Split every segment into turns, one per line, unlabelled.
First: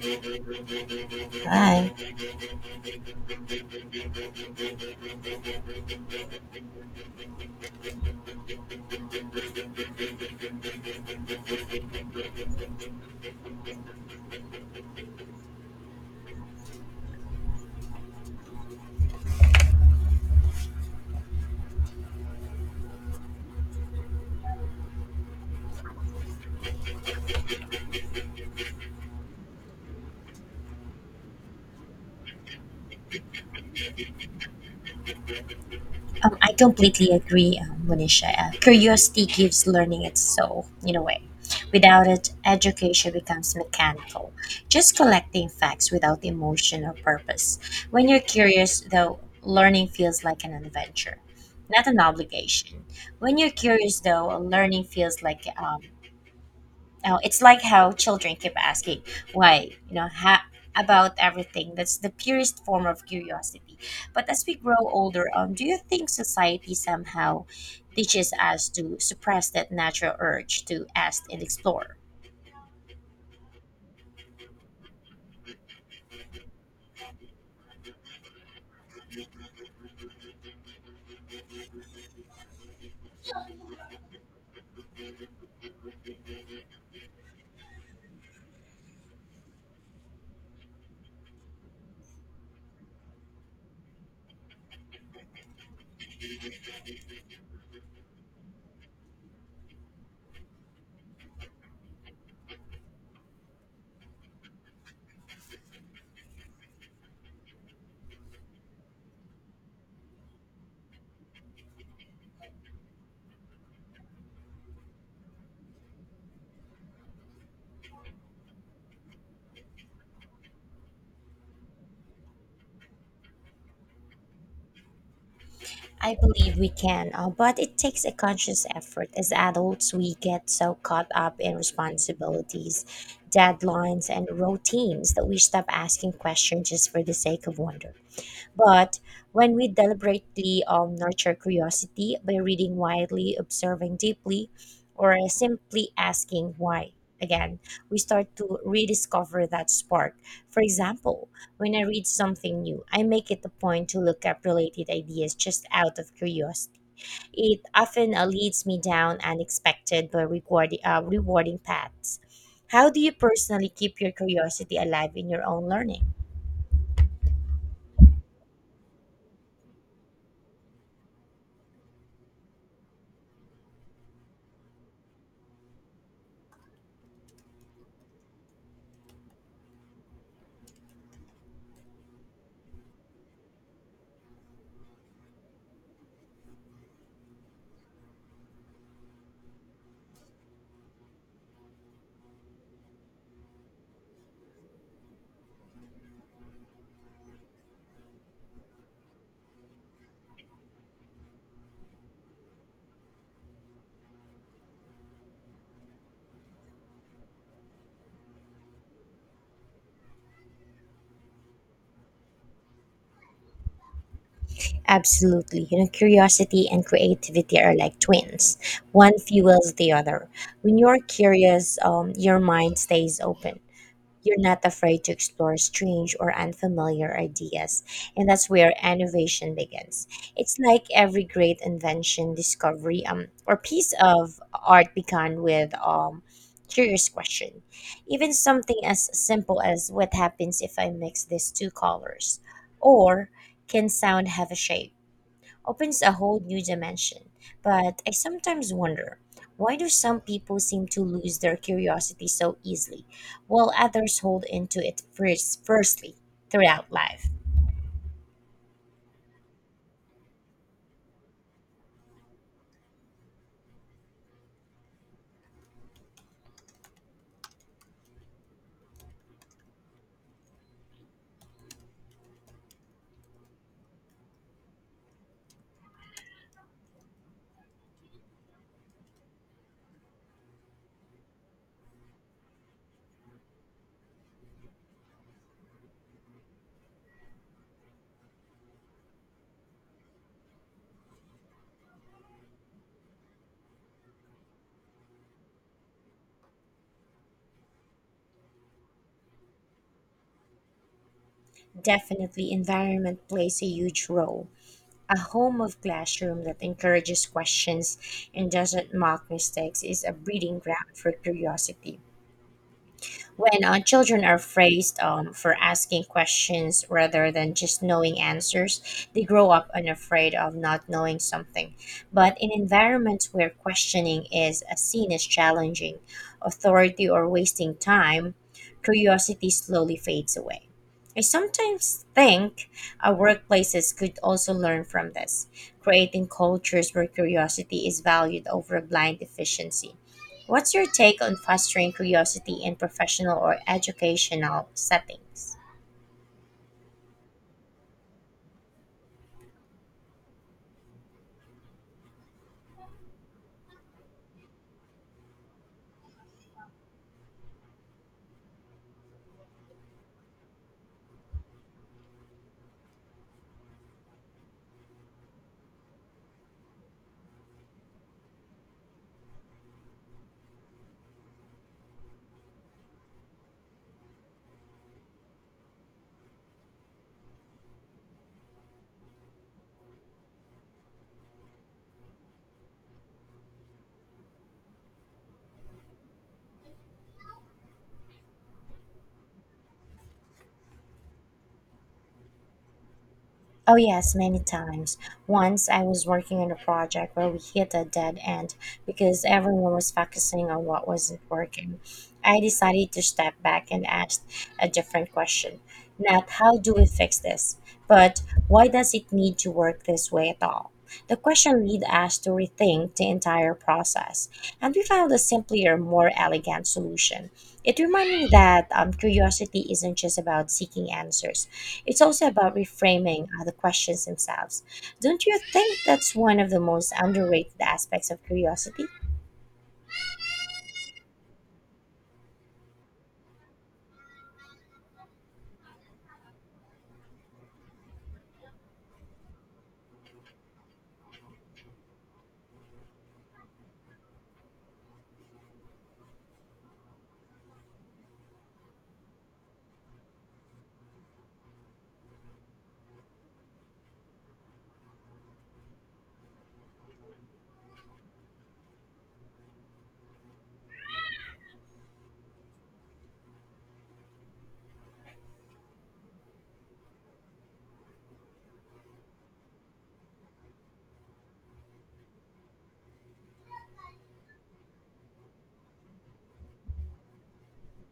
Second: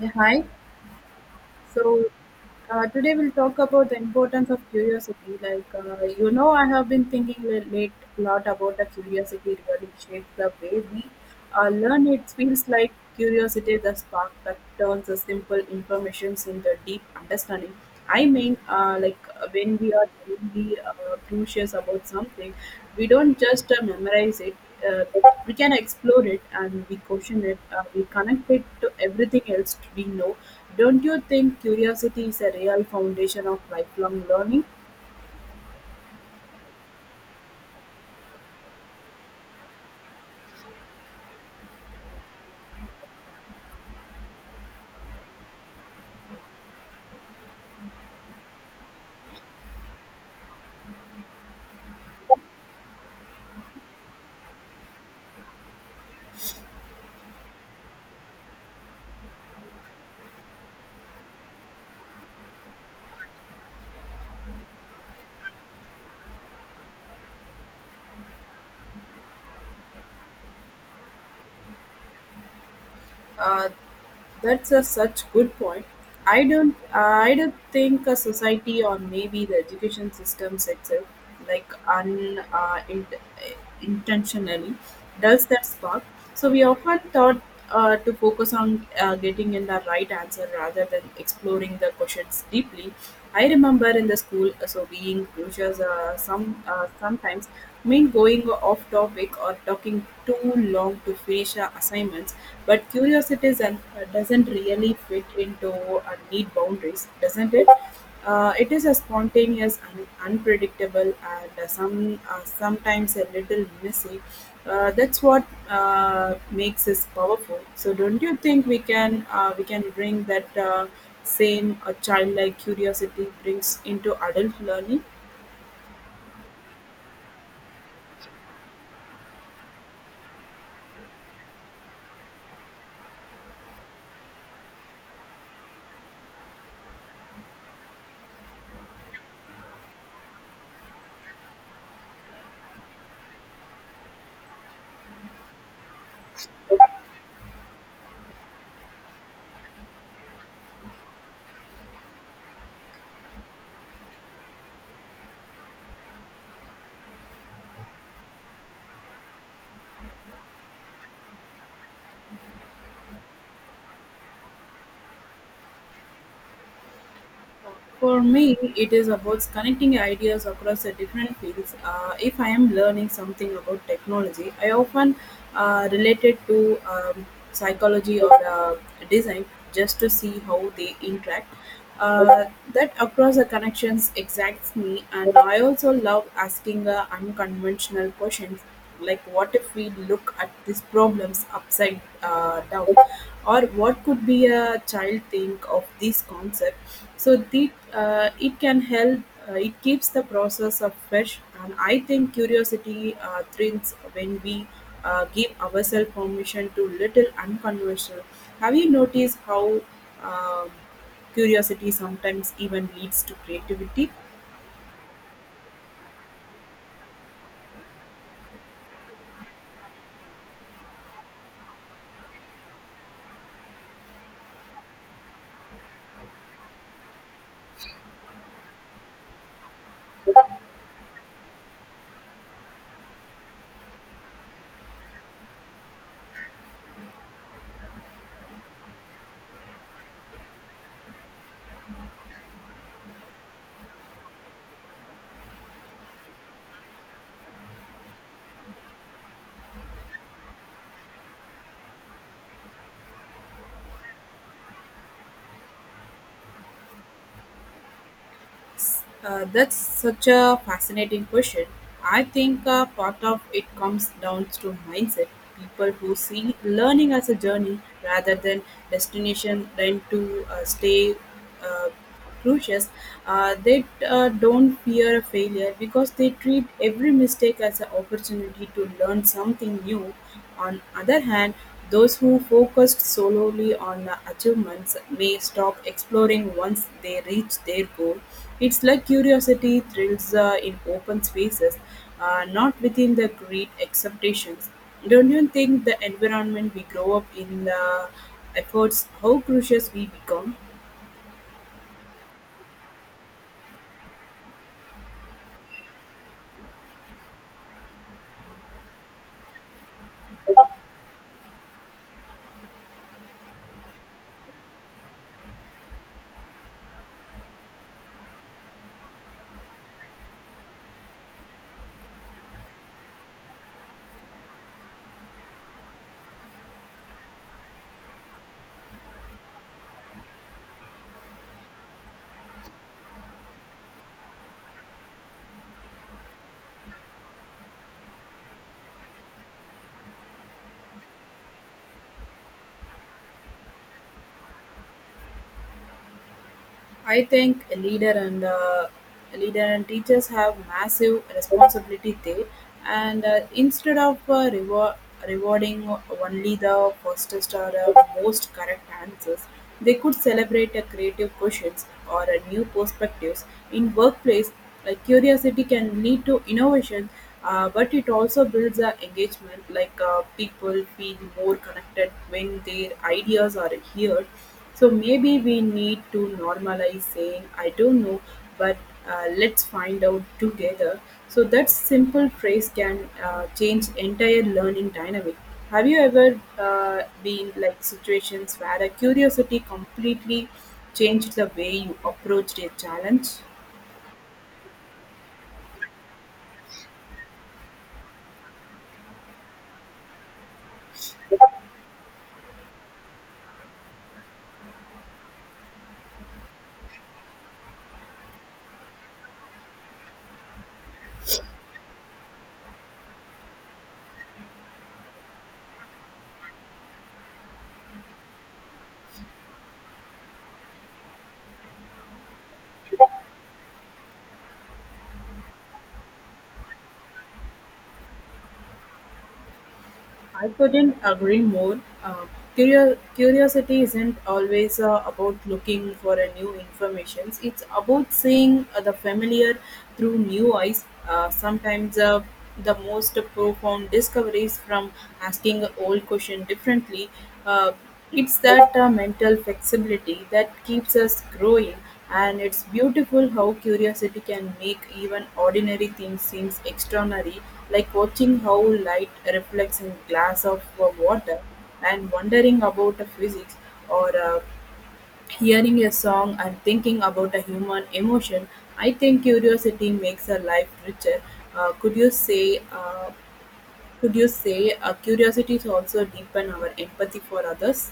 Yeah, hi.
Hi.
So today we'll talk about the importance of curiosity. I have been thinking a late a lot about the curiosity regarding shape the way we learn. It feels like curiosity is the spark that turns the simple information into deep understanding. I mean, when we are really curious about something, we don't just memorize it, uh, we can explore it and we question it, we connect it to everything else we know. Don't you think curiosity is a real foundation of lifelong learning?
I completely agree, Monisha. Curiosity gives learning its soul, in a way. Without it, education becomes mechanical, just collecting facts without emotion or purpose. When you're curious, though, learning feels like an adventure, not an obligation. When you're curious, though, learning feels like now it's like how children keep asking why, about everything. That's the purest form of curiosity. But as we grow older, do you think society somehow teaches us to suppress that natural urge to ask and explore?
Uh, That's a such good point. I don't think a society or maybe the education systems itself, like un uh, in, intentionally, does that spark. So we often thought to focus on getting in the right answer rather than exploring the questions deeply. I remember in the school so being teachers sometimes mean going off topic or talking too long to finish our assignments, but curiosity doesn't really fit into need boundaries, doesn't it? It is a spontaneous and unpredictable and sometimes a little messy. That's what makes us powerful. So don't you think we can bring that? Same a childlike curiosity brings into adult learning.
I believe we can, but it takes a conscious effort. As adults, we get so caught up in responsibilities, deadlines, and routines that we stop asking questions just for the sake of wonder. But when we deliberately nurture curiosity by reading widely, observing deeply, or simply asking why, again, we start to rediscover that spark. For example, when I read something new, I make it a point to look up related ideas just out of curiosity. It often leads me down unexpected but rewarding, rewarding paths. How do you personally keep your curiosity alive in your own learning?
For me, it is about connecting ideas across the different fields. If I am learning something about technology, I often relate it to psychology or design just to see how they interact. Uh, that across the connections exacts me, and I also love asking unconventional questions like what if we look at these problems upside down or what could be a child think of this concept so it can help it keeps the process of fresh and I think curiosity thrives when we give ourselves permission to little unconventional. Have you noticed how um curiosity sometimes even leads to creativity?
Absolutely. You know, curiosity and creativity are like twins. One fuels the other. When you're curious, your mind stays open. You're not afraid to explore strange or unfamiliar ideas. And that's where innovation begins. It's like every great invention, discovery, or piece of art began with curious question. Even something as simple as what happens if I mix these two colors? Or can sound have a shape? Opens a whole new dimension. But I sometimes wonder, why do some people seem to lose their curiosity so easily, while others hold into it first, firstly throughout life?
That's such a fascinating question. I think part of it comes down to mindset. People who see learning as a journey rather than destination tend to stay uh, cautious. They don't fear failure because they treat every mistake as an opportunity to learn something new. On other hand, those who focused solely on achievements may stop exploring once they reach their goal. It's like curiosity thrills in open spaces, not within the great expectations. Don't you think the environment we grow up in efforts how curious we become?
Definitely, environment plays a huge role. A home of classroom that encourages questions and doesn't mock mistakes is a breeding ground for curiosity. When children are phrased for asking questions rather than just knowing answers, they grow up unafraid of not knowing something. But in environments where questioning is seen as challenging, authority, or wasting time, curiosity slowly fades away. I sometimes think our workplaces could also learn from this, creating cultures where curiosity is valued over blind efficiency. What's your take on fostering curiosity in professional or educational settings?
I think a leader and teachers have massive responsibility there, and instead of rewarding only the fastest or most correct answers, they could celebrate creative questions or new perspectives in workplace. Curiosity can lead to innovation, but it also builds engagement. People feel more connected when their ideas are heard, so maybe we need to normalize saying, I don't know, but let's find out together. So that simple phrase can change entire learning dynamic. Have you ever been like situations where a curiosity completely changed the way you approached a challenge?
Oh, yes, many times. Once I was working on a project where we hit a dead end because everyone was focusing on what wasn't working. I decided to step back and ask a different question. Not how do we fix this, but why does it need to work this way at all? The question led us to rethink the entire process, and we found a simpler, more elegant solution. It reminded me that curiosity isn't just about seeking answers, it's also about reframing the questions themselves. Don't you think that's one of the most underrated aspects of curiosity?
I couldn't agree more. Curiosity isn't always about looking for a new information. It's about seeing the familiar through new eyes. Sometimes the most profound discoveries from asking an old question differently. Uh, it's that mental flexibility that keeps us growing. And it's beautiful how curiosity can make even ordinary things seem extraordinary, like watching how light reflects in glass of water and wondering about the physics or hearing a song and thinking about a human emotion. I think curiosity makes a life richer. Uh, could you say uh, could you say curiosity also deepen our empathy for others?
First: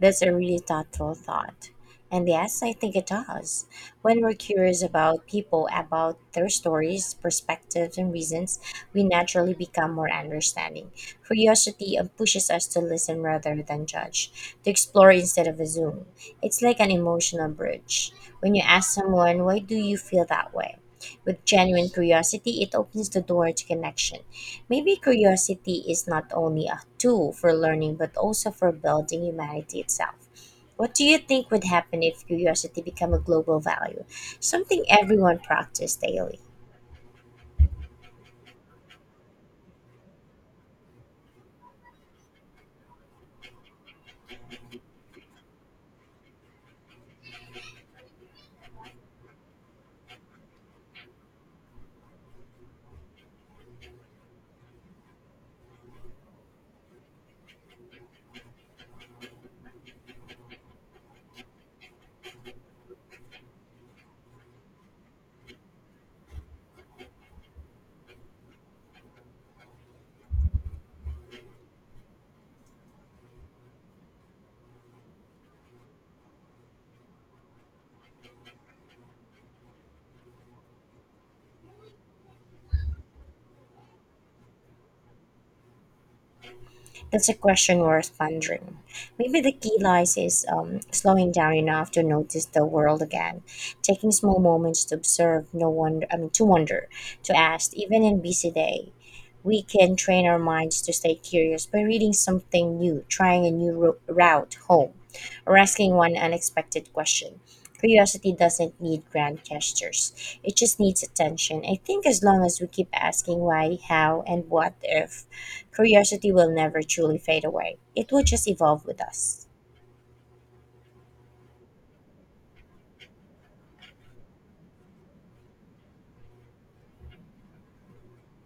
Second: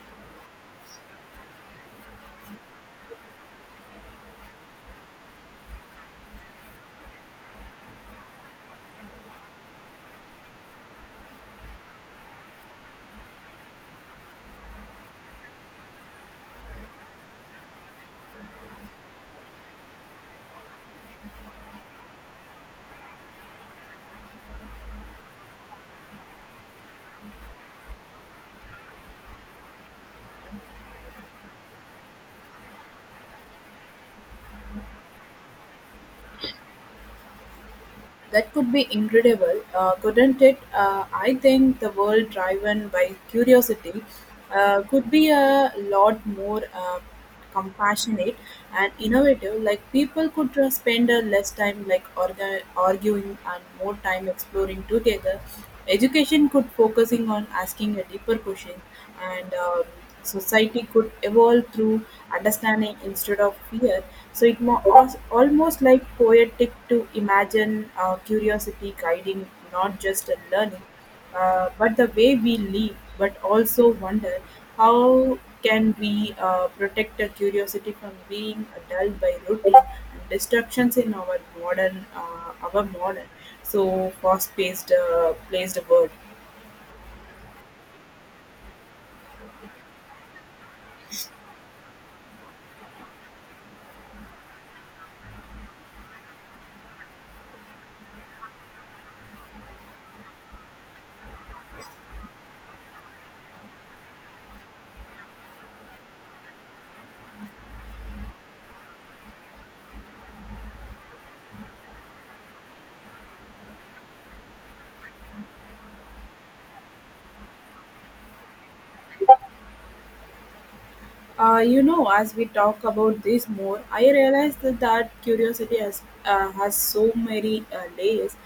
That's a really thoughtful thought. And yes, I think it does. When we're curious about people, about their stories, perspectives, and reasons, we naturally become more understanding. Curiosity pushes us to listen rather than judge, to explore instead of assume. It's like an emotional bridge. When you ask someone, why do you feel that way? With genuine curiosity, it opens the door to connection. Maybe curiosity is not only a tool for learning but also for building humanity itself. What do you think would happen if curiosity became a global value, something everyone practiced daily?
That could be incredible, couldn't it? I think the world driven by curiosity could be a lot more compassionate and innovative. Like people could spend less time arguing and more time exploring together. Education could focusing on asking a deeper question and society could evolve through understanding instead of fear. Almost like poetic to imagine curiosity guiding not just in learning, but the way we live, but also wonder how can we protect our curiosity from being dulled by routine and distractions in our modern, so fast-paced, placed world.
That's a question worth pondering. Maybe the key lies is slowing down enough to notice the world again, taking small moments to observe, no wonder, I mean, to wonder, to ask, even in busy day. We can train our minds to stay curious by reading something new, trying a route home, or asking one unexpected question. Curiosity doesn't need grand gestures. It just needs attention. I think as long as we keep asking why, how, and what if, curiosity will never truly fade away. It will just evolve with us.
You know, as we talk about this more, I realize that curiosity has so many layers.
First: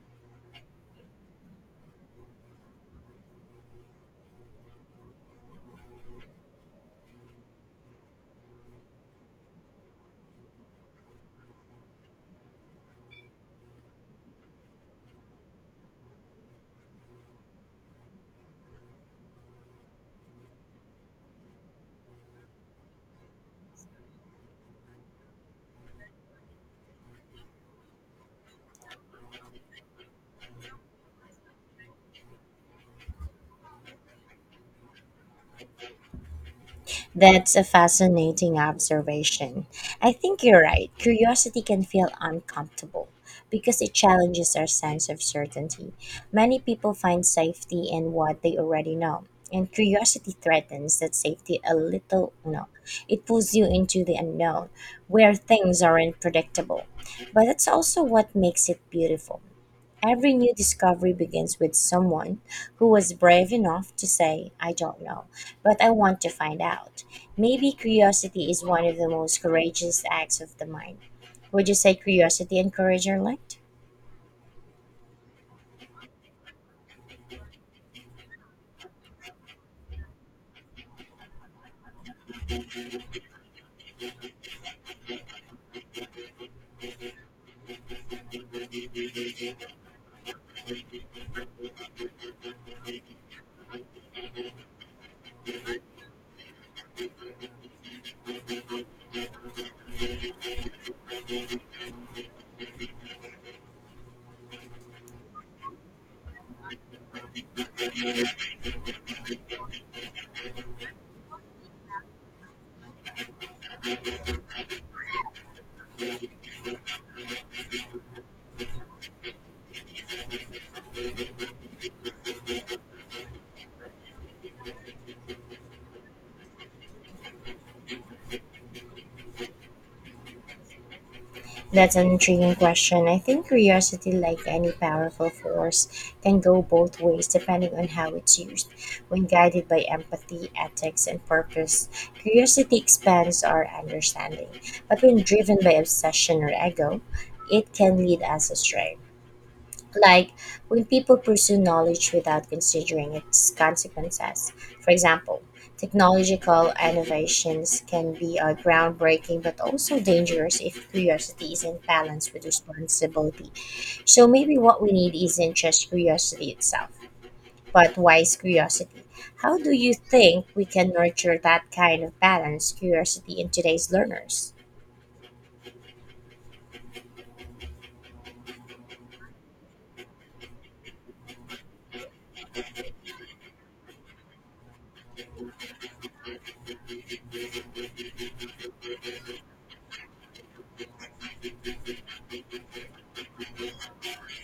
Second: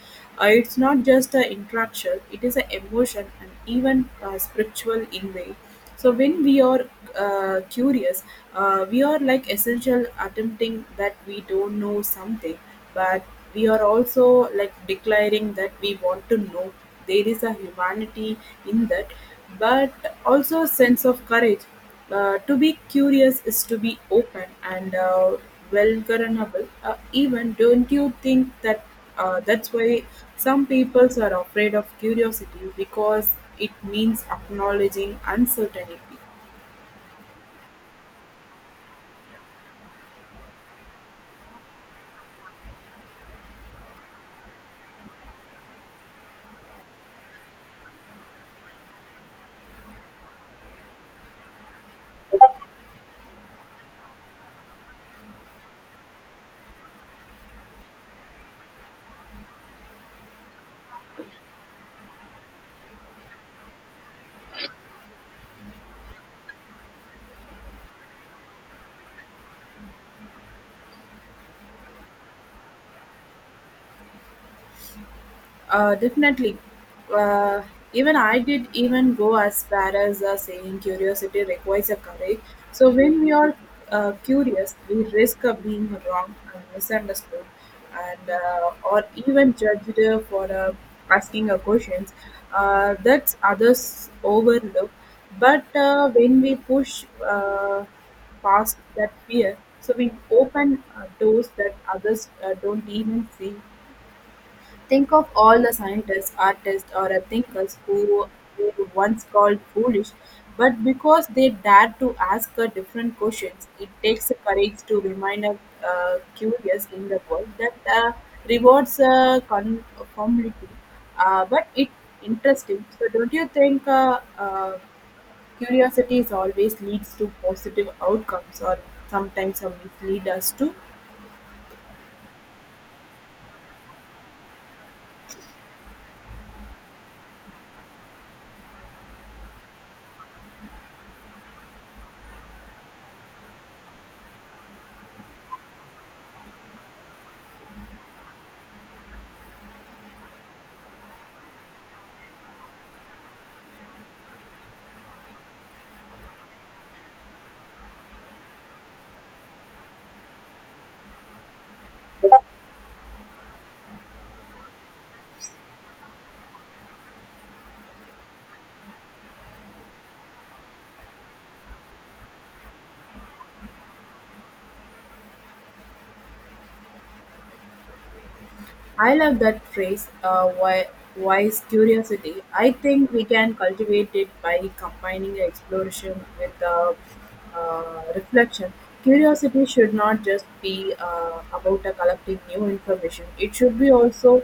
It's not just an interaction; it is an emotion and even spiritual in way. So when we are curious, we are like essential attempting that we don't know something, but we are also like declaring that we want to know. There is a humanity in that, but also a sense of courage. To be curious is to be open and vulnerable. Even don't you think that that's why some people are afraid of curiosity because it means acknowledging uncertainty.
That's a fascinating observation. I think you're right. Curiosity can feel uncomfortable because it challenges our sense of certainty. Many people find safety in what they already know, and curiosity threatens that safety a little. No, it pulls you into the unknown where things aren't predictable. But that's also what makes it beautiful. Every new discovery begins with someone who was brave enough to say, I don't know, but I want to find out. Maybe curiosity is one of the most courageous acts of the mind. Would you say curiosity and courage are linked?
Definitely. Uh, Even I did even go as far as saying curiosity requires a courage. So when we are curious, we risk of being wrong and misunderstood, and or even judged for asking a questions that others overlook. But when we push past that fear, so we open doors that others don't even see. Think of all the scientists, artists, or thinkers who were once called foolish, but because they dared to ask a different questions, it takes courage to remain curious in the world that rewards conformity. But it's interesting. So, don't you think curiosity is always leads to positive outcomes, or sometimes mislead us to?
That's an intriguing question. I think curiosity, like any powerful force, can go both ways depending on how it's used. When guided by empathy, ethics, and purpose, curiosity expands our understanding. But when driven by obsession or ego, it can lead us astray, like when people pursue knowledge without considering its consequences. For example, technological innovations can be groundbreaking but also dangerous if curiosity isn't balanced with responsibility. So maybe what we need isn't just curiosity itself, but wise curiosity. How do you think we can nurture that kind of balanced curiosity in today's learners?
I love that phrase, wise curiosity. I think we can cultivate it by combining exploration with reflection. Curiosity should not just be about collecting new information, it should be also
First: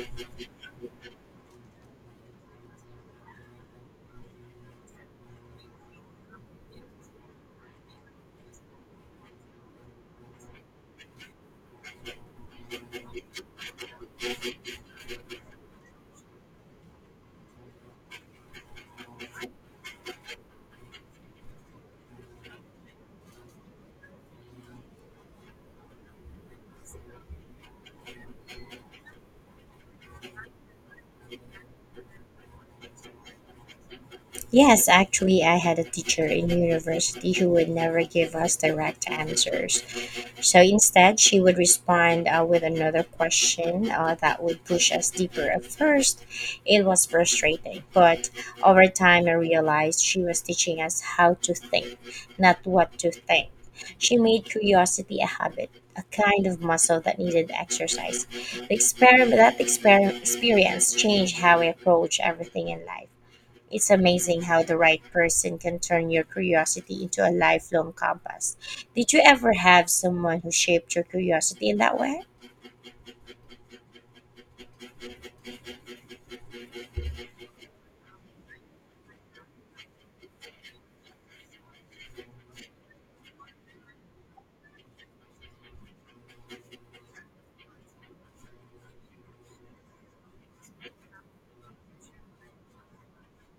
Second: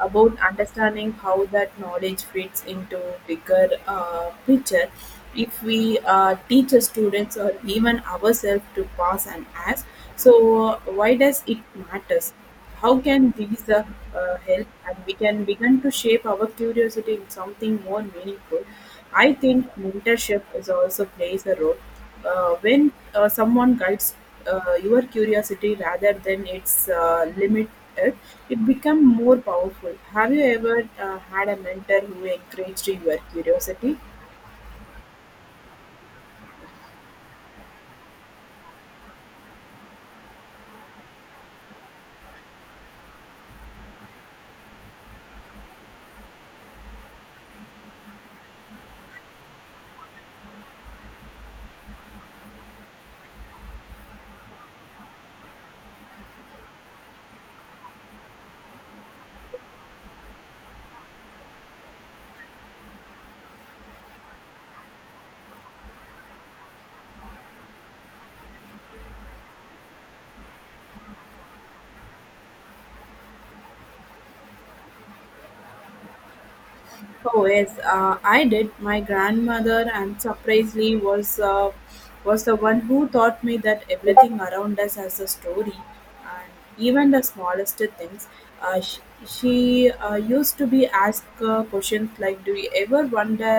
about understanding how that knowledge fits into bigger picture. If we teach our students or even ourselves to pause and ask, so why does it matters? How can these help and we can begin to shape our curiosity in something more meaningful? I think mentorship is also plays a role when someone guides your curiosity rather than its limit. It, it become more powerful. Have you ever had a mentor who encouraged your curiosity?
Yes, actually, I had a teacher in university who would never give us direct answers. So instead, she would respond with another question that would push us deeper. At first, it was frustrating, but over time, I realized she was teaching us how to think, not what to think. She made curiosity a habit, a kind of muscle that needed exercise. That experience changed how I approach everything in life. It's amazing how the right person can turn your curiosity into a lifelong compass. Did you ever have someone who shaped your curiosity in that way?
Oh yes, I did. My grandmother, and surprisingly, was the one who taught me that everything around us has a story, and even the smallest things. She used to be asked questions like, "Do you ever wonder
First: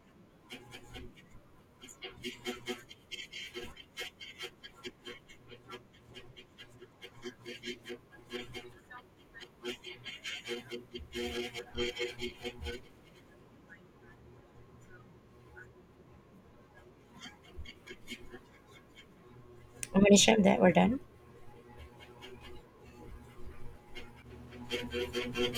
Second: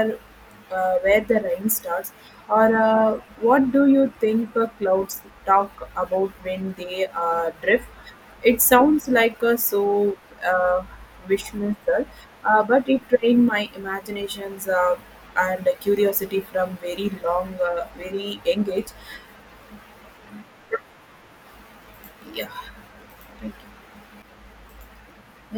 where the rain starts?" or "What do you think the clouds talk about when they drift?" It sounds like a so uh, Vishnuthar, but it trained my imaginations and curiosity from very long, very engaged.
I'm going to share that. We're done.
Yeah, thank you.